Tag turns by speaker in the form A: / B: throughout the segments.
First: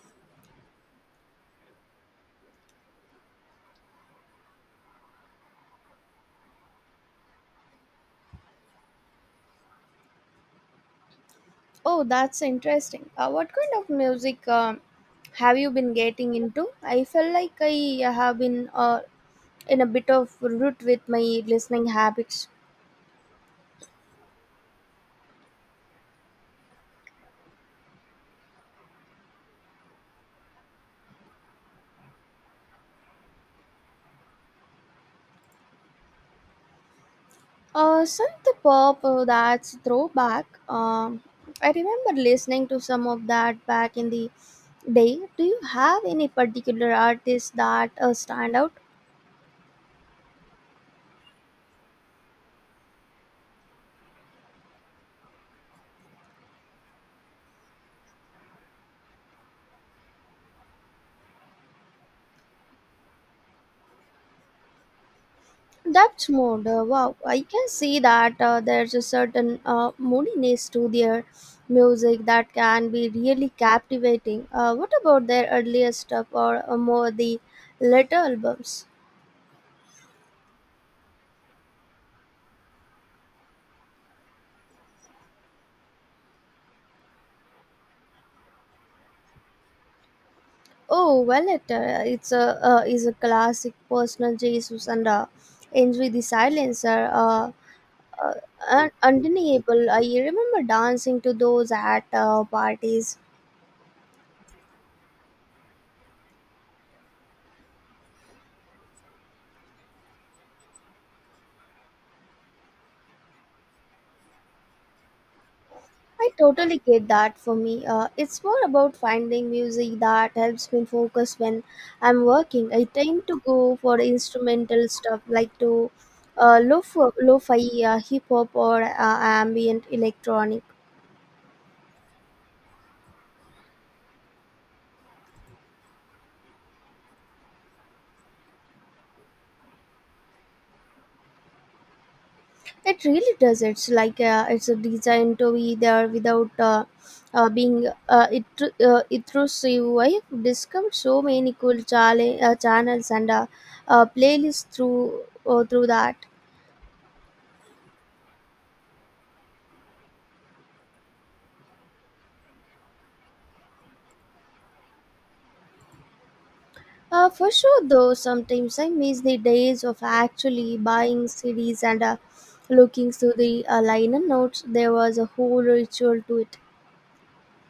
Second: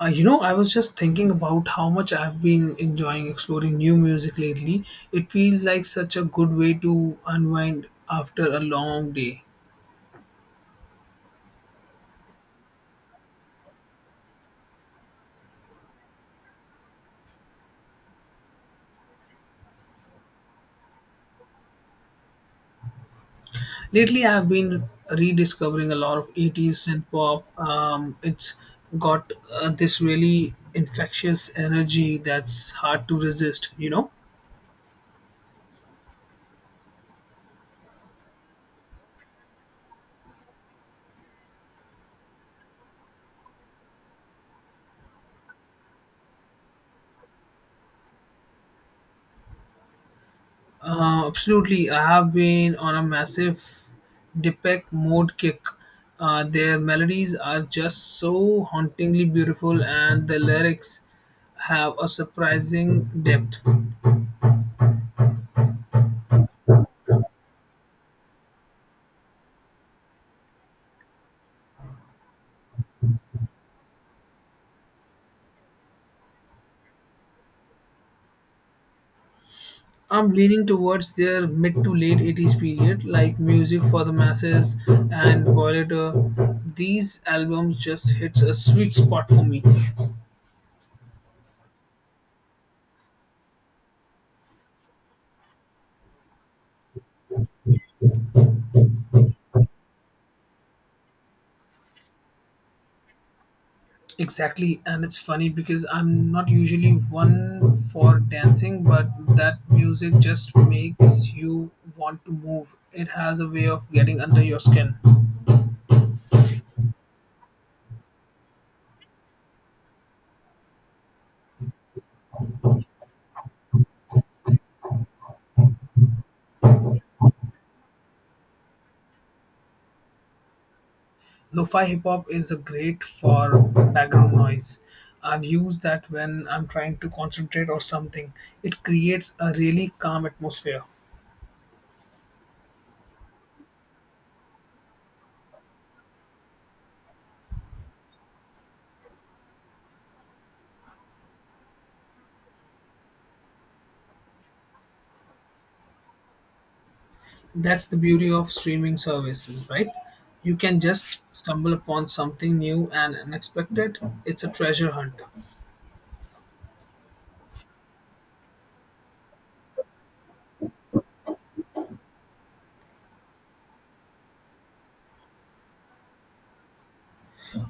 A: I was just thinking about how much I've been enjoying exploring new music lately. It feels like such a good way to unwind after a long day.
B: Oh, that's interesting. What kind of music have you been getting into? I felt like I have been in a bit of root with my listening habits.
A: Lately, I've been rediscovering a lot of 80s and pop. It's got this really infectious energy that's hard to resist, you know?
B: Synth pop, that's throwback. I remember listening to some of that back in the day. Do you have any particular artists that stand out?
A: Absolutely, I have been on a massive Deepak mode kick. Their melodies are just so hauntingly beautiful, and the lyrics have a surprising depth.
B: That's mood. Wow, I can see that there's a certain moodiness to their music that can be really captivating. What about their earlier stuff or more the later albums?
A: I'm leaning towards their mid to late 80s period, like Music for the Masses and Violator. These albums just hits a sweet spot for me.
B: Oh, well, it, it's a is a classic Personal Jesus and Enjoy the Silence are uh, undeniable. I remember dancing to those at parties.
A: Exactly, and it's funny because I'm not usually one for dancing, but that music just makes you want to move. It has a way of getting under your skin.
B: I totally get that for me. It's more about finding music that helps me focus when I'm working. I tend to go for instrumental stuff like to lo-fi hip hop or ambient electronic.
A: Lo-fi hip hop is a great for background noise. I've used that when I'm trying to concentrate or something. It creates a really calm atmosphere.
B: It really does. It's like it's a designed to be there without uh, being uh, it, intrusive. I have discovered so many cool channels and playlists through through that.
A: That's the beauty of streaming services, right? You can just stumble upon something new and unexpected. It's a treasure hunt.
B: For sure, though, sometimes I miss the days of actually buying CDs and looking through the liner notes. There was a whole ritual to it.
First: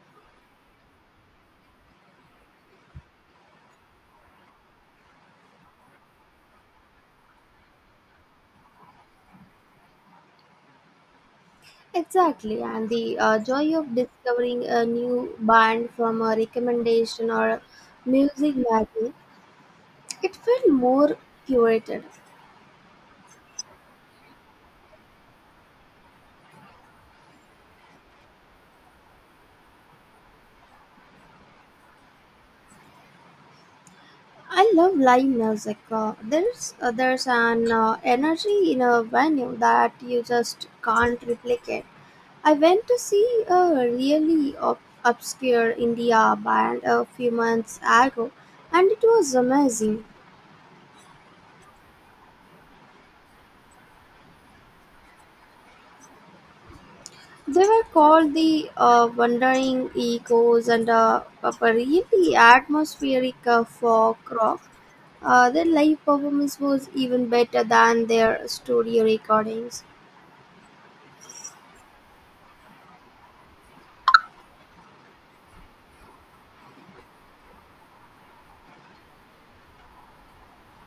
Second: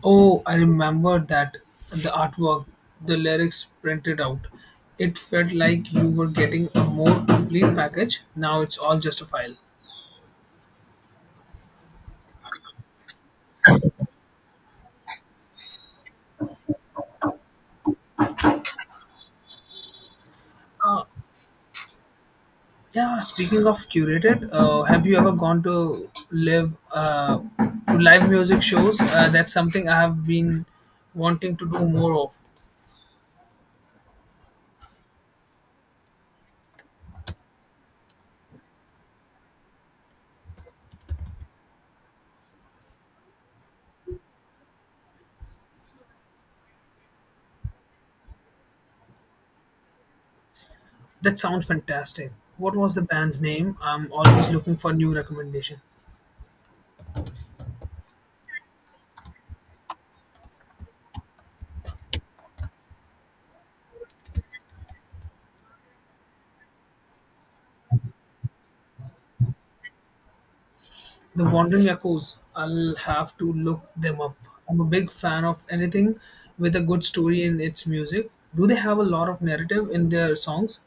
A: Oh, I remember that the artwork, the lyrics printed out. It felt like you were getting a more complete package. Now it's all just a file.
B: Exactly, and the joy of discovering a new band from a recommendation or a music magazine. It felt more curated.
A: Yeah, speaking of curated, have you ever gone to live music shows? That's something I have been wanting to do more of.
B: I love live music. There's an energy in a venue that you just can't replicate. I went to see a really obscure India band a few months ago, and it was amazing.
A: That sounds fantastic. What was the band's name? I'm always looking for new recommendation.
B: They were called the Wandering Echoes and of a really atmospheric folk rock. Their live performance was even better than their studio recordings.
A: The Wandering Echoes. I'll have to look them up. I'm a big fan of anything with a good story in its music. Do they have a lot of narrative in their songs?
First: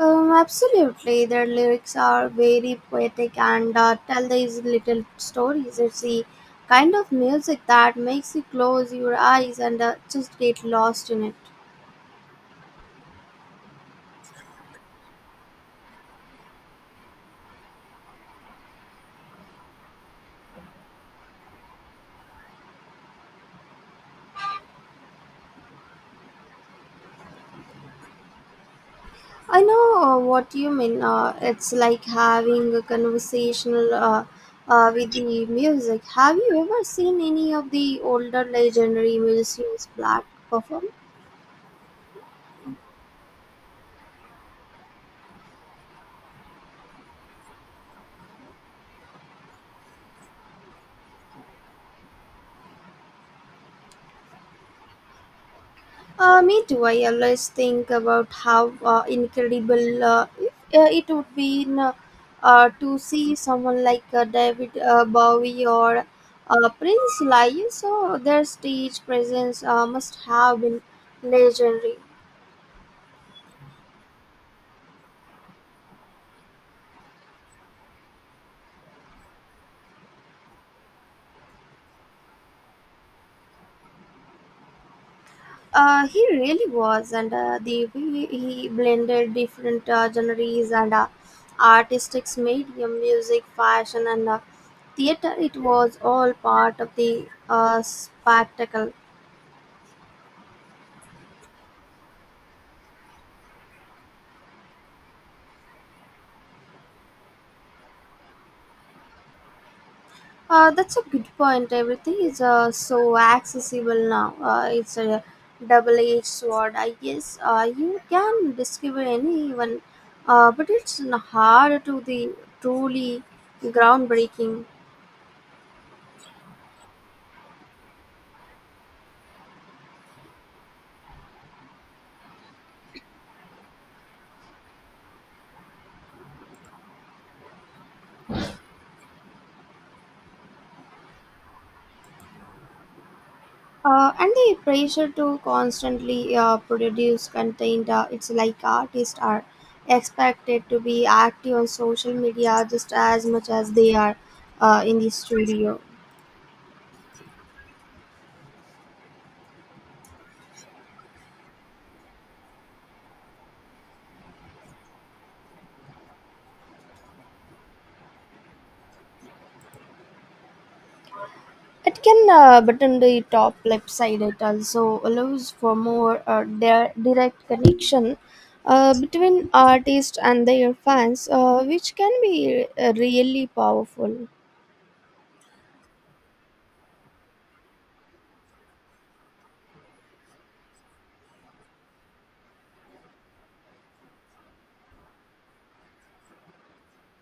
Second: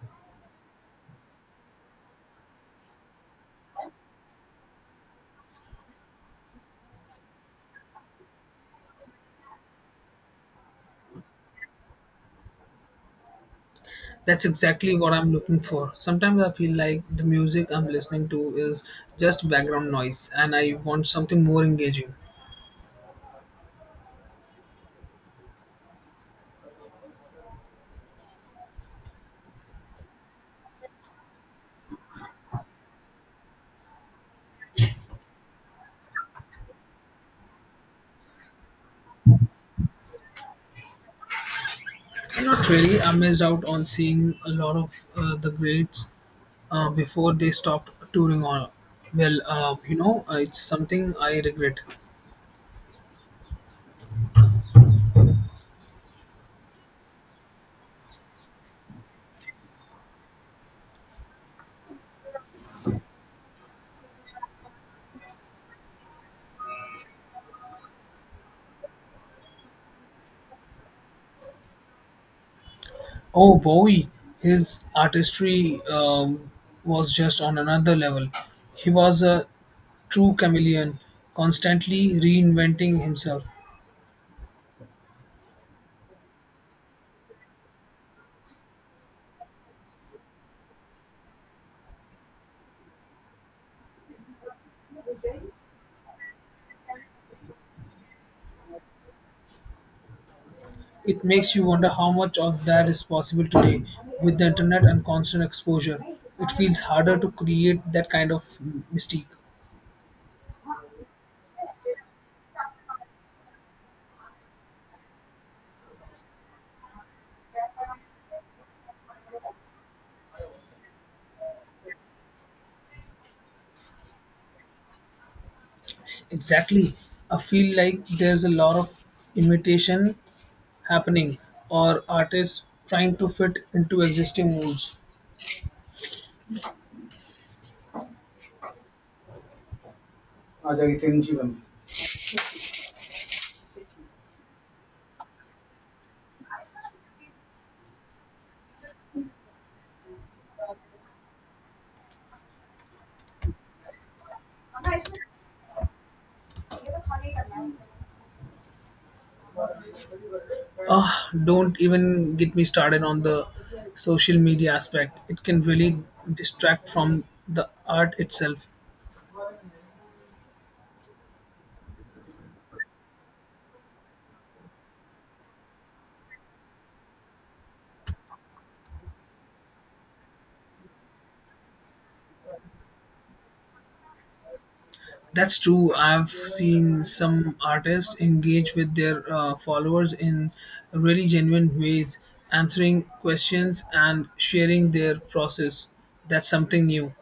B: Absolutely. Their lyrics are very poetic and tell these little stories. It's the kind of music that makes you close your eyes and just get lost in it.
A: That's exactly what I'm looking for. Sometimes I feel like the music I'm listening to is just background noise and I want something more engaging.
B: I know what you mean. It's like having a conversational with the music. Have you ever seen any of the older legendary musicians black perform?
A: Not really. I missed out on seeing a lot of the greats before they stopped touring on. Well, it's something I regret.
B: Me too. I always think about how incredible it would be to see someone like David Bowie or Prince live. So their stage presence must have been legendary.
A: Oh, Bowie, his artistry was just on another level. He was a true chameleon, constantly reinventing himself.
B: He really was, and the way he blended different genres and artistics medium, music, fashion, and theater. It was all part of the spectacle.
A: It makes you wonder how much of that is possible today with the internet and constant exposure. It feels harder to create that kind of mystique.
B: That's a good point. Everything is so accessible now. It's a double-edged sword, I guess. You can discover anyone, hard to the truly groundbreaking.
A: Exactly. I feel like there's a lot of imitation happening or artists trying to fit into existing molds. Ajay थे जीवन.
B: And the pressure to constantly produce content, it's like artists are expected to be active on social media just as much as they are in the studio.
A: Ah, don't even get me started on the social media aspect. It can really distract from the art itself.
B: It can button the top left side. It also allows for more direct connection between artists and their fans, which can be really powerful.
A: That's true. I've seen some artists engage with their followers in really genuine ways, answering questions and sharing their process. That's something new.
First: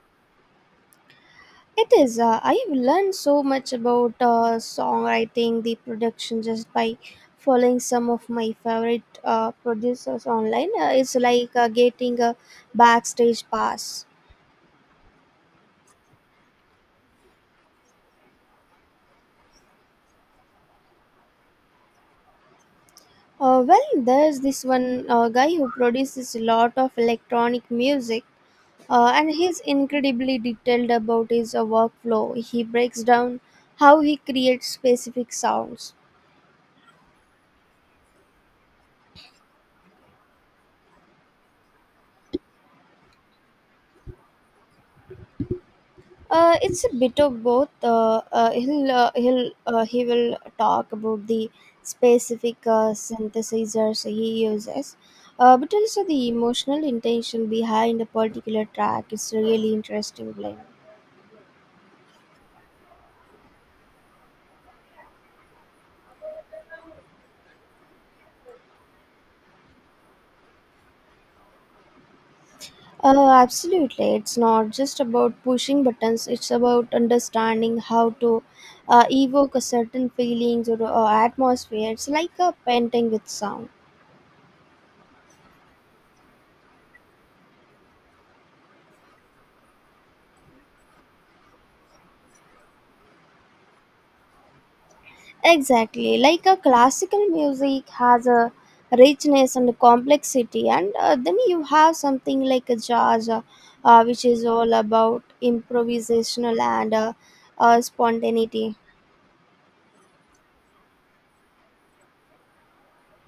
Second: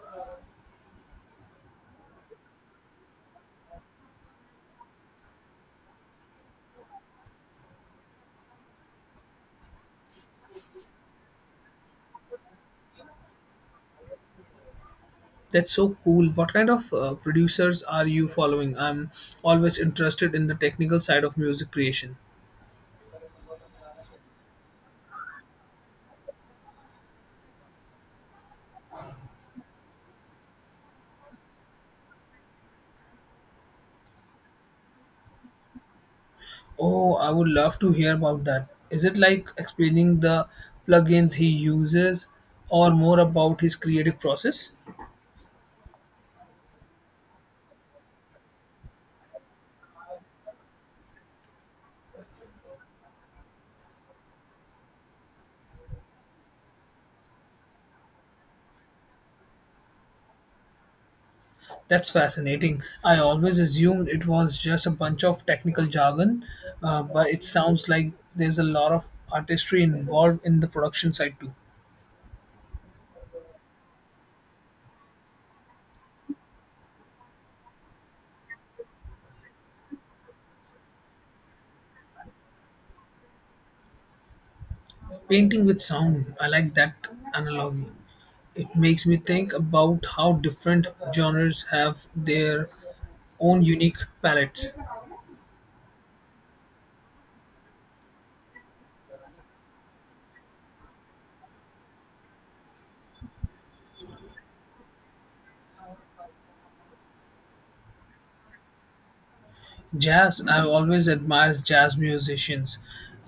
B: It is. I've learned so much about songwriting, the production, just by following some of my favorite producers online. It's like getting a backstage pass.
A: That's so cool. What kind of producers are you following? I'm always interested in the technical side of music creation.
B: Well, there's this one guy who produces a lot of electronic music, and he's incredibly detailed about his workflow. He breaks down how he creates specific sounds.
A: Oh, I would love to hear about that. Is it like explaining the plugins he uses or more about his creative process?
B: It's a bit of both. He will talk about the specific synthesizers he uses, but also the emotional intention behind a particular track. It's really interesting blend.
A: That's fascinating. I always assumed it was just a bunch of technical jargon, but it sounds like there's a lot of artistry involved in the production side too.
B: Absolutely. It's not just about pushing buttons, it's about understanding how to evoke a certain feelings or atmosphere. It's like a painting with sound.
A: Painting with sound, I like that analogy. It makes me think about how different genres have their own unique palettes.
B: Exactly. Like a classical music has a richness and a complexity, and then you have something like a jazz, which is all about improvisational and spontaneity.
A: Jazz, I've always admired jazz musicians,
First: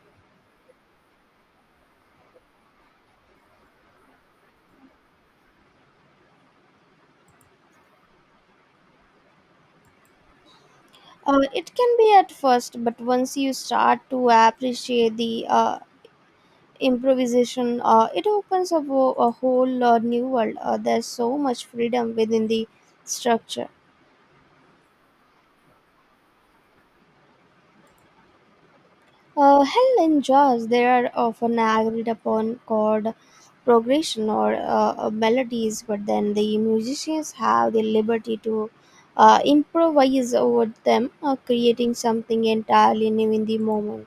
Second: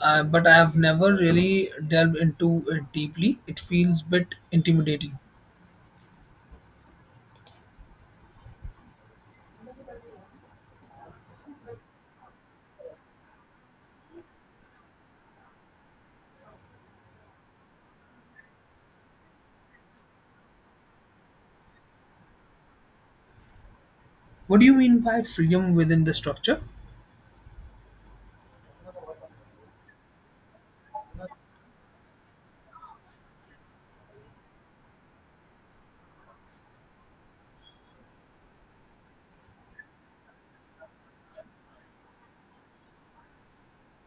A: but I have never really delved into it deeply. It feels a bit intimidating.
B: It can be at first, but once you start to appreciate the improvisation it opens up a whole new world. There's so much freedom within the structure.
A: What do you mean by freedom within the structure?
B: Hell, in jazz they are often agreed upon chord progression or melodies, but then the musicians have the liberty to improvise over them, creating something entirely new in the moment.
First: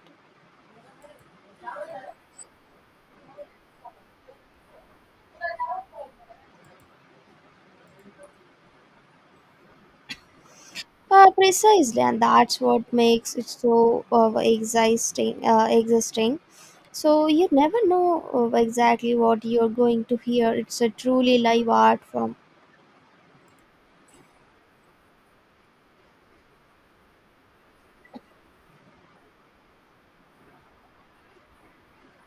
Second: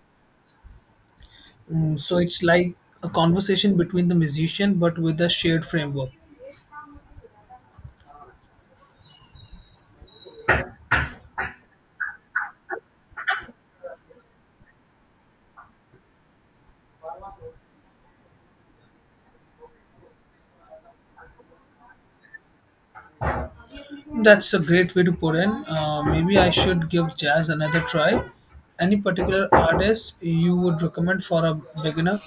A: Mm, so it's like a conversation between the musician but with a shared framework.
B: Precisely, and that's what makes it so existing. So you never know exactly what you're going to hear. It's a truly live art form.
A: That's a great way to put in. Maybe I should give jazz another try. Any particular artist you would recommend for a beginner?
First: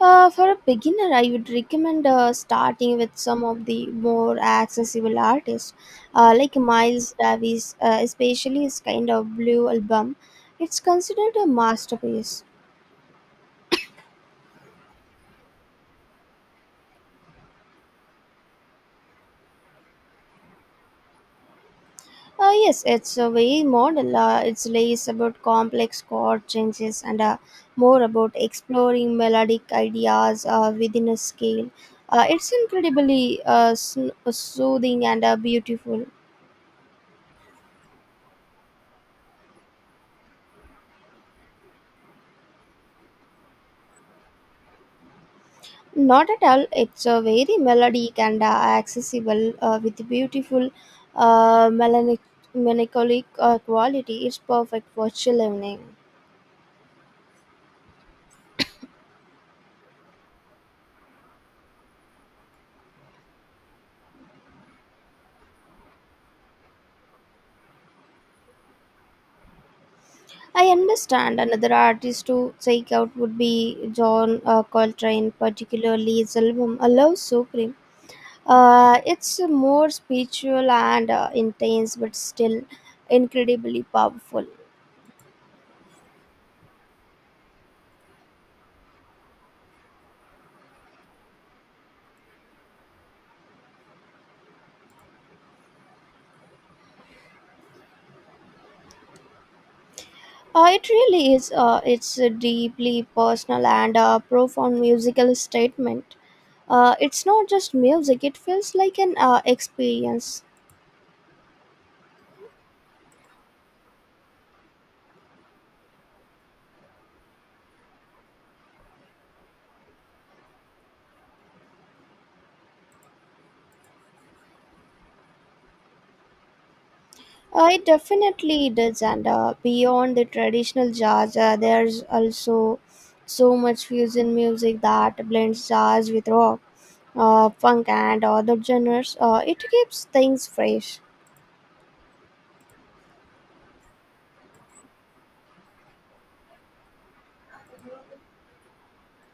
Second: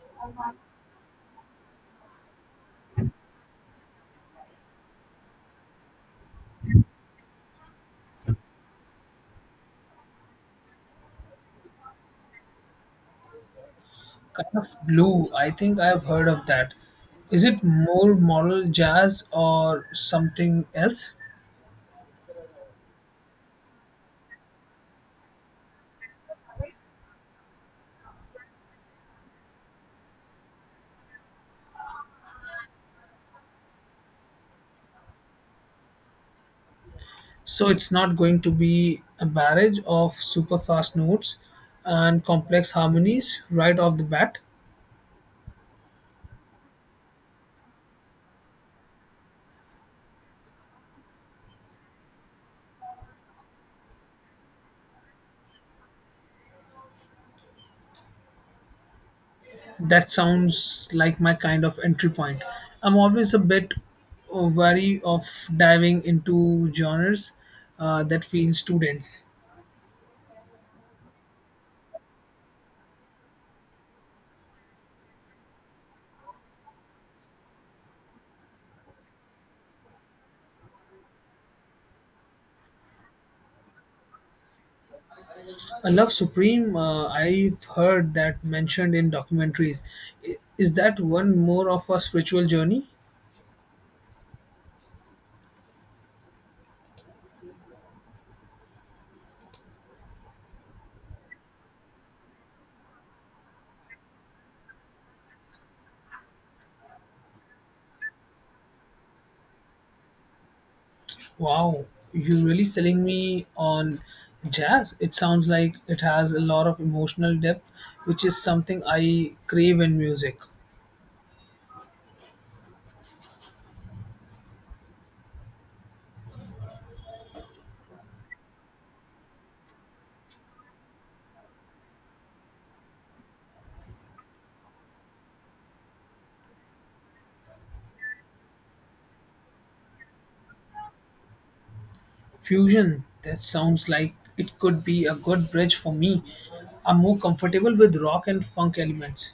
B: For a beginner, I would recommend starting with some of the more accessible artists, like Miles Davis, especially his Kind of Blue album. It's considered a masterpiece.
A: Kind of blue. I think I've heard of that. Is it more modal jazz or something else?
B: Yes, it's a way model. It's less about complex chord changes and more about exploring melodic ideas within a scale. It's incredibly soothing and beautiful.
A: So it's not going to be a barrage of super fast notes and complex harmonies right off the bat.
B: Not at all. It's a very melodic and accessible with beautiful melancholic quality. It's perfect for chill evening.
A: That sounds like my kind of entry point. I'm always a bit wary of diving into genres that feel too dense.
B: I understand another artist to check out would be John Coltrane, particularly his album A Love Supreme. It's more spiritual and intense, but still incredibly powerful.
A: I love Supreme. I've heard that mentioned in documentaries. I- Is that one more of a spiritual journey?
B: It really is. It's a deeply personal and profound musical statement. It's not just music; it feels like an experience.
A: Wow, you're really selling me on jazz. It sounds like it has a lot of emotional depth, which is something I crave in music.
B: It definitely does, and beyond the traditional jazz, there's also so much fusion music that blends jazz with rock, funk, and other genres. It keeps things fresh.
A: Fusion, that sounds like it could be a good bridge for me. I'm more comfortable with rock and funk elements.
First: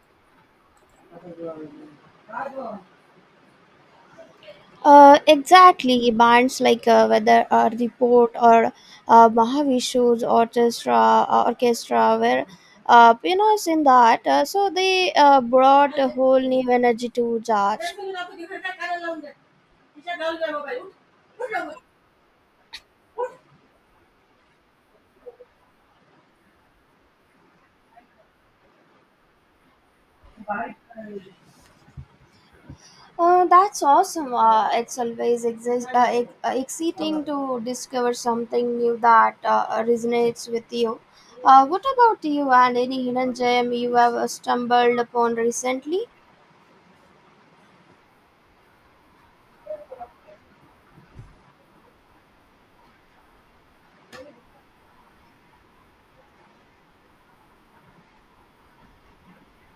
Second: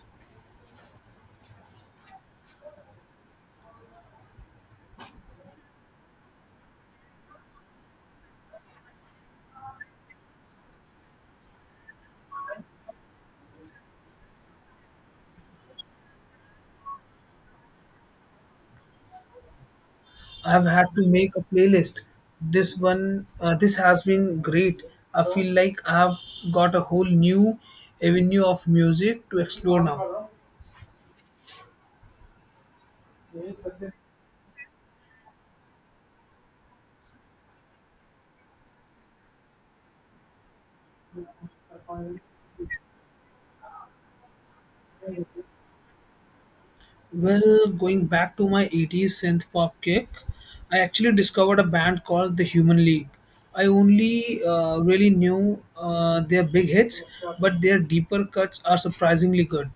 B: Exactly, bands like whether Report or orchestra were pioneers in that. So they brought a whole new energy to jazz.
A: I've had to make a playlist. This has been great. I feel like I've got a whole new avenue of music to explore now.
B: That's awesome. It's always exciting to discover something new that resonates with you. What about you, and any hidden gem you have stumbled upon recently?
A: Well, going back to my 80s synth pop kick, I actually discovered a band called The Human League. I only really knew their big hits, but their deeper cuts are surprisingly good.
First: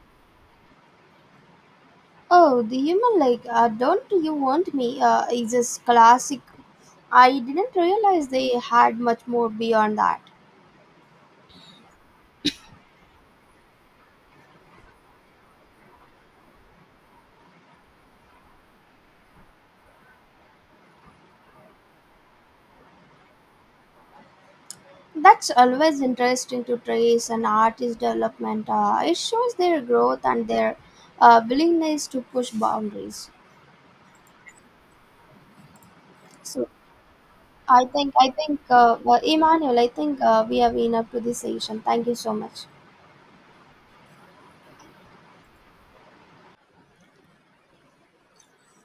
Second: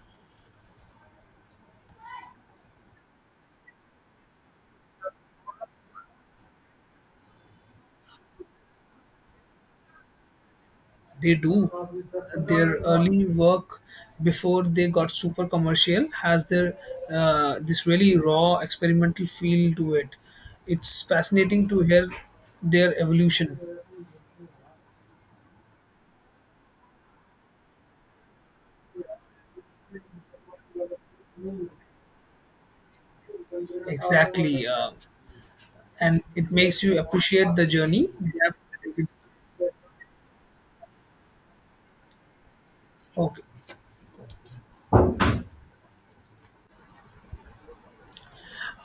B: Oh, the Human like, Don't You Want Me? Is this classic? I didn't realize they had much more beyond that.
A: They do. Their early work before they got super commercial has their this really raw experimental feel to it. It's fascinating to hear their evolution.
B: That's always interesting to trace an artist's development. It shows their growth and their willingness to push boundaries.
A: Exactly, and it
B: So
A: makes you appreciate the journey
B: I
A: they have
B: think
A: taken.
B: well, Emmanuel, I think we have enough to this session. Thank you so much.
A: Okay.